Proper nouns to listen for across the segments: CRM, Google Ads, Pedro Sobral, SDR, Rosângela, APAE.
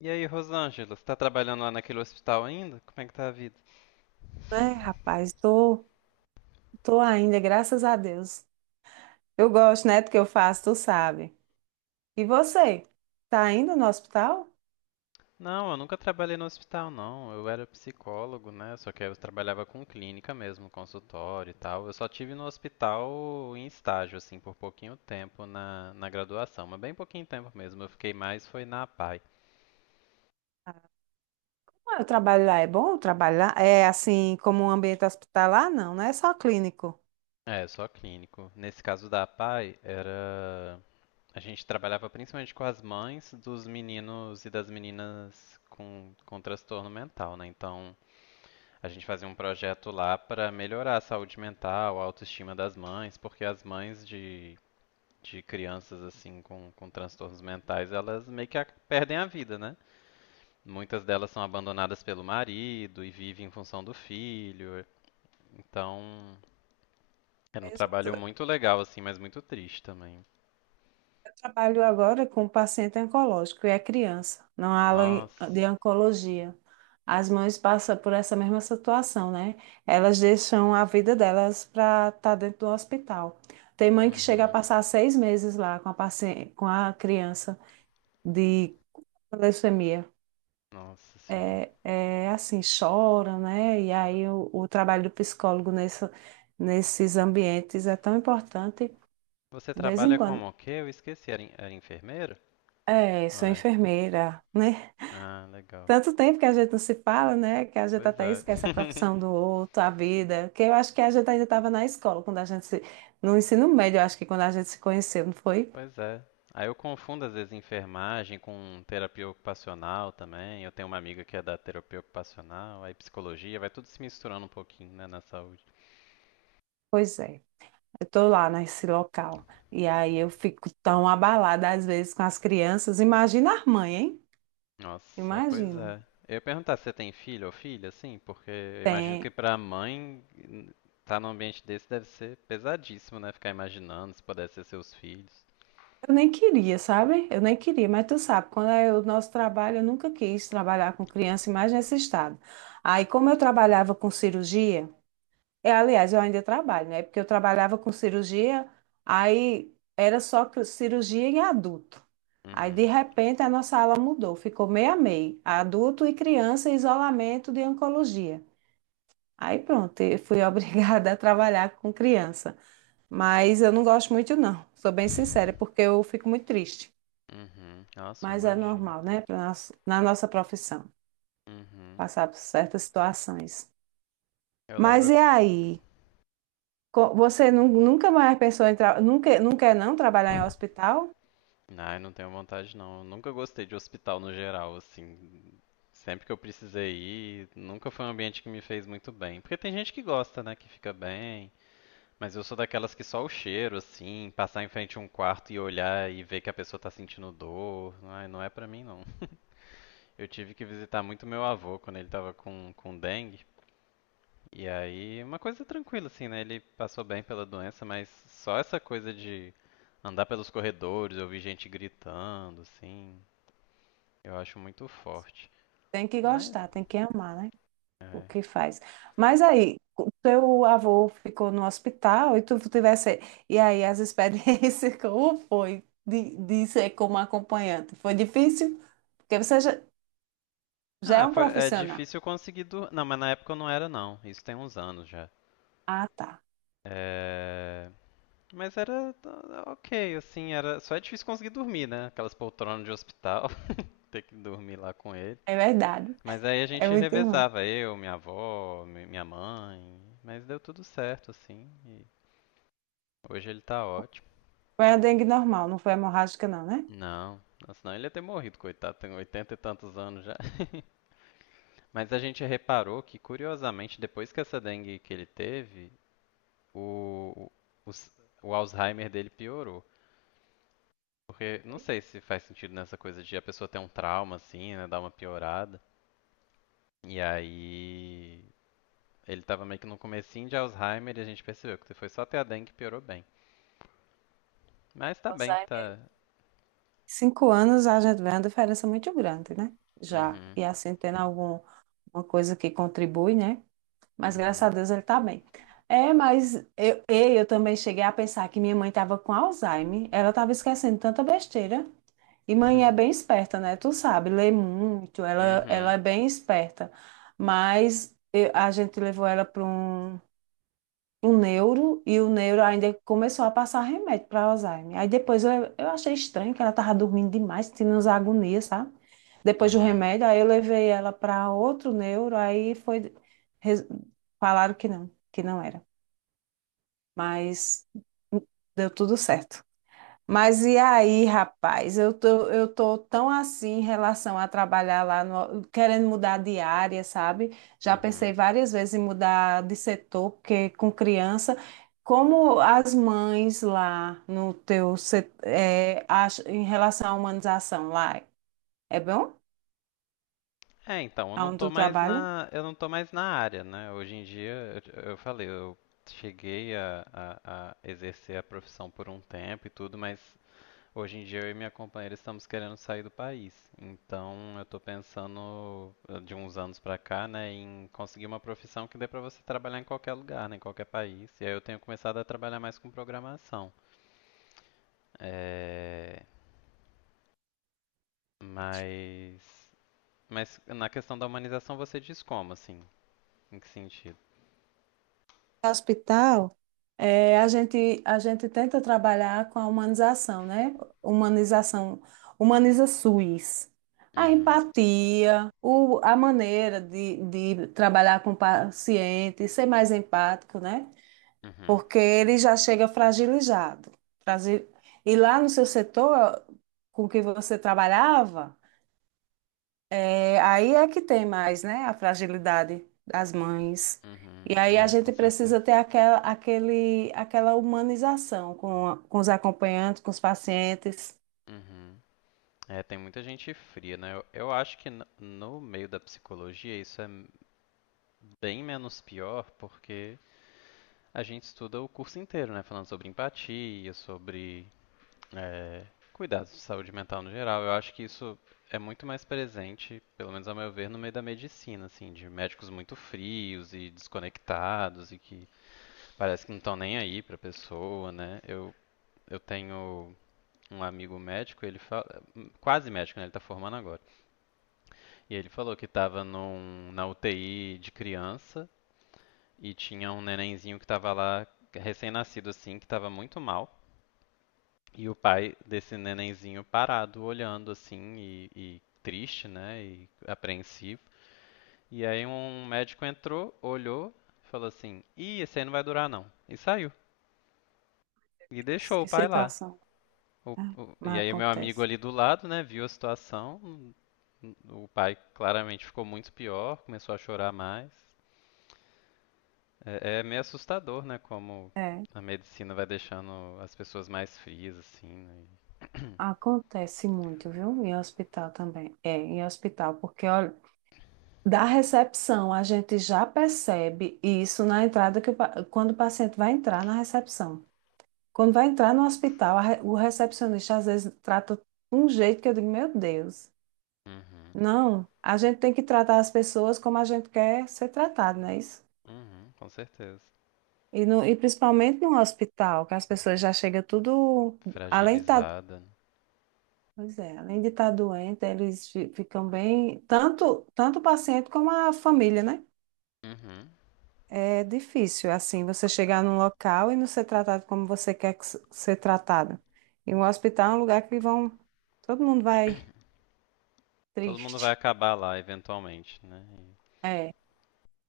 E aí, Rosângela, você tá trabalhando lá naquele hospital ainda? Como é que tá a vida? É, rapaz, tô, tô ainda, graças a Deus. Eu gosto, né, do que eu faço, tu sabe. E você? Tá indo no hospital? Não, eu nunca trabalhei no hospital, não. Eu era psicólogo, né? Só que eu trabalhava com clínica mesmo, consultório e tal. Eu só tive no hospital em estágio, assim, por pouquinho tempo na graduação, mas bem pouquinho tempo mesmo. Eu fiquei mais foi na APAE. Ah, o trabalho lá é bom? O trabalho lá é assim, como um ambiente hospitalar? Não, não é só clínico. É, só clínico. Nesse caso da APAE, era. A gente trabalhava principalmente com as mães dos meninos e das meninas com transtorno mental, né? Então. A gente fazia um projeto lá para melhorar a saúde mental, a autoestima das mães, porque as mães de crianças assim com transtornos mentais, elas meio que perdem a vida, né? Muitas delas são abandonadas pelo marido e vivem em função do filho. Então, era um Mesmo. trabalho muito legal assim, mas muito triste também. Trabalho agora com paciente oncológico e é criança, na ala Nossa. de oncologia. As mães passam por essa mesma situação, né? Elas deixam a vida delas para estar dentro do hospital. Tem mãe que chega a Uhum. passar 6 meses lá com a paciente, com a criança de leucemia. Nossa senhora. É, é assim, choram, né? E aí o trabalho do psicólogo nesses ambientes é tão importante. Você De vez em trabalha como quando. o quê? Eu esqueci, era enfermeiro? É, sou Ah, é. enfermeira, né? Ah, legal. Tanto tempo que a gente não se fala, né? Que a gente Pois até é. esquece a profissão do outro, a vida. Que eu acho que a gente ainda estava na escola, quando a gente se... no ensino médio, eu acho que quando a gente se conheceu, não foi? Pois é. Aí eu confundo às vezes enfermagem com terapia ocupacional também. Eu tenho uma amiga que é da terapia ocupacional, aí psicologia, vai tudo se misturando um pouquinho, né, na saúde. Pois é. Eu estou lá nesse local. E aí eu fico tão abalada às vezes com as crianças. Imagina as mães, hein? Nossa, é, pois Imagina. é. Eu ia perguntar se você tem filho ou filha, assim, porque eu imagino que Tem. pra mãe tá num ambiente desse deve ser pesadíssimo, né? Ficar imaginando se pudesse ser seus filhos. Eu nem queria, sabe? Eu nem queria, mas tu sabe, quando é o nosso trabalho, eu nunca quis trabalhar com criança, mais nesse estado. Aí, como eu trabalhava com cirurgia, é, aliás, eu ainda trabalho, né? Porque eu trabalhava com cirurgia, aí era só cirurgia em adulto. Aí, de Uhum. repente, a nossa ala mudou, ficou meio a meio, adulto e criança em isolamento de oncologia. Aí, pronto, eu fui obrigada a trabalhar com criança. Mas eu não gosto muito, não, sou bem sincera, porque eu fico muito triste. Uhum. Nossa, eu Mas é imagino. normal, né? Na nossa profissão, Uhum. passar por certas situações. Eu Mas lembro. e aí? Você nunca mais pensou em nunca, não quer não trabalhar em hospital? Ai, não tenho vontade não. Eu nunca gostei de hospital no geral, assim. Sempre que eu precisei ir, nunca foi um ambiente que me fez muito bem. Porque tem gente que gosta, né, que fica bem. Mas eu sou daquelas que só o cheiro, assim, passar em frente a um quarto e olhar e ver que a pessoa tá sentindo dor. Ai, não é pra mim não. Eu tive que visitar muito meu avô quando ele tava com dengue. E aí, uma coisa tranquila, assim, né? Ele passou bem pela doença, mas só essa coisa de andar pelos corredores, ouvir gente gritando, assim. Eu acho muito forte. Tem que Mas. gostar, tem que amar, né? O que É. faz. Mas aí, o teu avô ficou no hospital e tu tivesse. E aí, as experiências, como foi de ser como acompanhante? Foi difícil? Porque você já, já Ah, é um é profissional. difícil conseguir dormir. Não, mas na época eu não era, não. Isso tem uns anos já. Ah, tá. É. Mas era, ah, ok, assim, era. Só é difícil conseguir dormir, né? Aquelas poltronas de hospital, ter que dormir lá com ele. É verdade. Mas aí a É gente muito ruim. revezava, eu, minha avó, minha mãe. Mas deu tudo certo, assim. E hoje ele tá ótimo. Foi a dengue normal, não foi hemorrágica, não, né? Não, senão ele ia ter morrido, coitado, tem 80 e tantos anos já. Mas a gente reparou que, curiosamente, depois que essa dengue que ele teve, o, o, o Alzheimer dele piorou. Porque não Foi. sei se faz sentido nessa coisa de a pessoa ter um trauma, assim, né? Dar uma piorada. E aí. Ele tava meio que no comecinho de Alzheimer e a gente percebeu que foi só ter a dengue que piorou bem. Mas tá bem, Alzheimer, tá. 5 anos a gente vê uma diferença muito grande, né? Já. Uhum, E assim, tendo alguma coisa que contribui, né? Mas graças a uhum. Deus ele tá bem. É, mas eu também cheguei a pensar que minha mãe estava com Alzheimer. Ela estava esquecendo tanta besteira. E mãe é bem esperta, né? Tu sabe, lê muito, ela Uhum, é bem esperta. Mas a gente levou ela para o neuro e o neuro ainda começou a passar remédio para Alzheimer. Aí depois eu achei estranho que ela tava dormindo demais, tendo umas agonias, sabe? uhum, Depois do uhum. remédio, aí eu levei ela para outro neuro, aí foi res- falaram que não era. Mas deu tudo certo. Mas e aí, rapaz? Eu tô tão assim em relação a trabalhar lá, querendo mudar de área, sabe? Já pensei Uhum. várias vezes em mudar de setor, porque com criança, como as mães lá no teu setor, em relação à humanização lá, é bom? É, então, Aonde tu trabalha? Eu não tô mais na área, né? Hoje em dia, eu cheguei a exercer a profissão por um tempo e tudo, mas hoje em dia eu e minha companheira estamos querendo sair do país. Então, eu tô pensando, de uns anos pra cá, né, em conseguir uma profissão que dê pra você trabalhar em qualquer lugar, né, em qualquer país. E aí eu tenho começado a trabalhar mais com programação. É, mas, mas na questão da humanização você diz como, assim? Em que sentido? Hospital, eh, a gente tenta trabalhar com a humanização, né? Humanização, humaniza SUS. A Uhum. empatia, a maneira de trabalhar com o paciente, ser mais empático, né? Uhum, Porque ele já chega fragilizado. Frasi- E lá no seu setor com que você trabalhava, é, aí é que tem mais, né? A fragilidade das mães. E aí uhum, a é, com gente certeza. precisa ter aquela humanização com, com os acompanhantes, com os pacientes. Uhum. É, tem muita gente fria, né? Eu acho que no meio da psicologia isso é bem menos pior, porque a gente estuda o curso inteiro, né? Falando sobre empatia, sobre é, cuidados de saúde mental no geral. Eu acho que isso é muito mais presente, pelo menos ao meu ver, no meio da medicina, assim, de médicos muito frios e desconectados e que parece que não estão nem aí pra pessoa, né? Eu tenho um amigo médico, ele fala, quase médico, né? Ele tá formando agora. E ele falou que tava na UTI de criança e tinha um nenenzinho que estava lá, recém-nascido assim, que estava muito mal. E o pai desse nenenzinho parado, olhando assim e triste, né? E apreensivo. E aí um médico entrou, olhou, falou assim: "Ih, esse aí não vai durar não." E saiu. E deixou o Que pai lá. situação. É, E mas aí o meu amigo acontece. ali do lado, né, viu a situação. O pai claramente ficou muito pior, começou a chorar mais. É, meio assustador, né, como É, a medicina vai deixando as pessoas mais frias, assim, né? acontece muito, viu? Em hospital também. É, em hospital, porque olha, da recepção a gente já percebe isso na entrada que o quando o paciente vai entrar na recepção. Quando vai entrar no hospital, a o recepcionista às vezes trata um jeito que eu digo, meu Deus. Uhum, Não, a gente tem que tratar as pessoas como a gente quer ser tratado, não é isso? uhum, com certeza. E principalmente no hospital, que as pessoas já chegam tudo, além de estar, Fragilizada, né? pois é, além de estar doente, eles ficam bem, tanto, tanto o paciente como a família, né? Uhum. É difícil, assim, você chegar num local e não ser tratado como você quer que ser tratado. E o hospital é um lugar que vão, todo mundo vai Todo mundo vai triste. acabar lá eventualmente, né? É,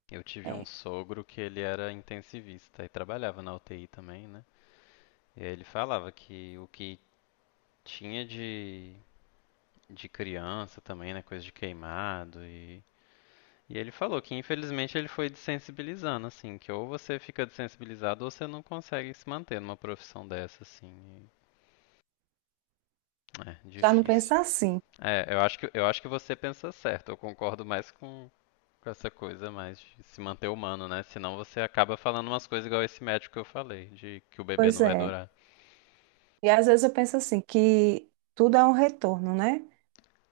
E eu tive um é. sogro que ele era intensivista e trabalhava na UTI também, né? E aí ele falava que o que tinha de criança também, né? Coisa de queimado E ele falou que infelizmente ele foi desensibilizando, assim, que ou você fica desensibilizado ou você não consegue se manter numa profissão dessa, assim. É, Já não difícil. pensa assim. É, eu acho que você pensa certo, eu concordo mais com essa coisa mais de se manter humano, né? Senão você acaba falando umas coisas igual esse médico que eu falei, de que o bebê Pois não vai é. durar. E às vezes eu penso assim, que tudo é um retorno, né?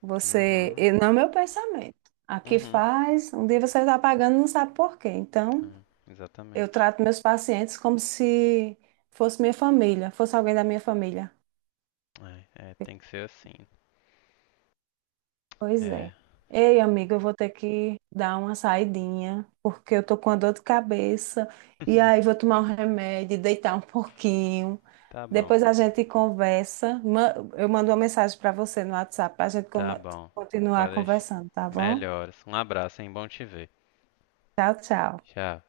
Você. Uhum, E não é meu pensamento. Aqui uhum. faz, um dia você está pagando, e não sabe por quê. Então, É, eu exatamente. trato meus pacientes como se fosse minha família, fosse alguém da minha família. É, é, tem que ser assim. Pois é. É. Ei, amiga, eu vou ter que dar uma saidinha, porque eu tô com a dor de cabeça. E aí vou tomar um remédio, deitar um pouquinho. Tá bom. Depois a gente conversa. Eu mando uma mensagem para você no WhatsApp para a gente Tá bom, continuar pode deixar. conversando, tá bom? Melhoras. Um abraço, hein? Bom te ver. Tchau, tchau. Tchau.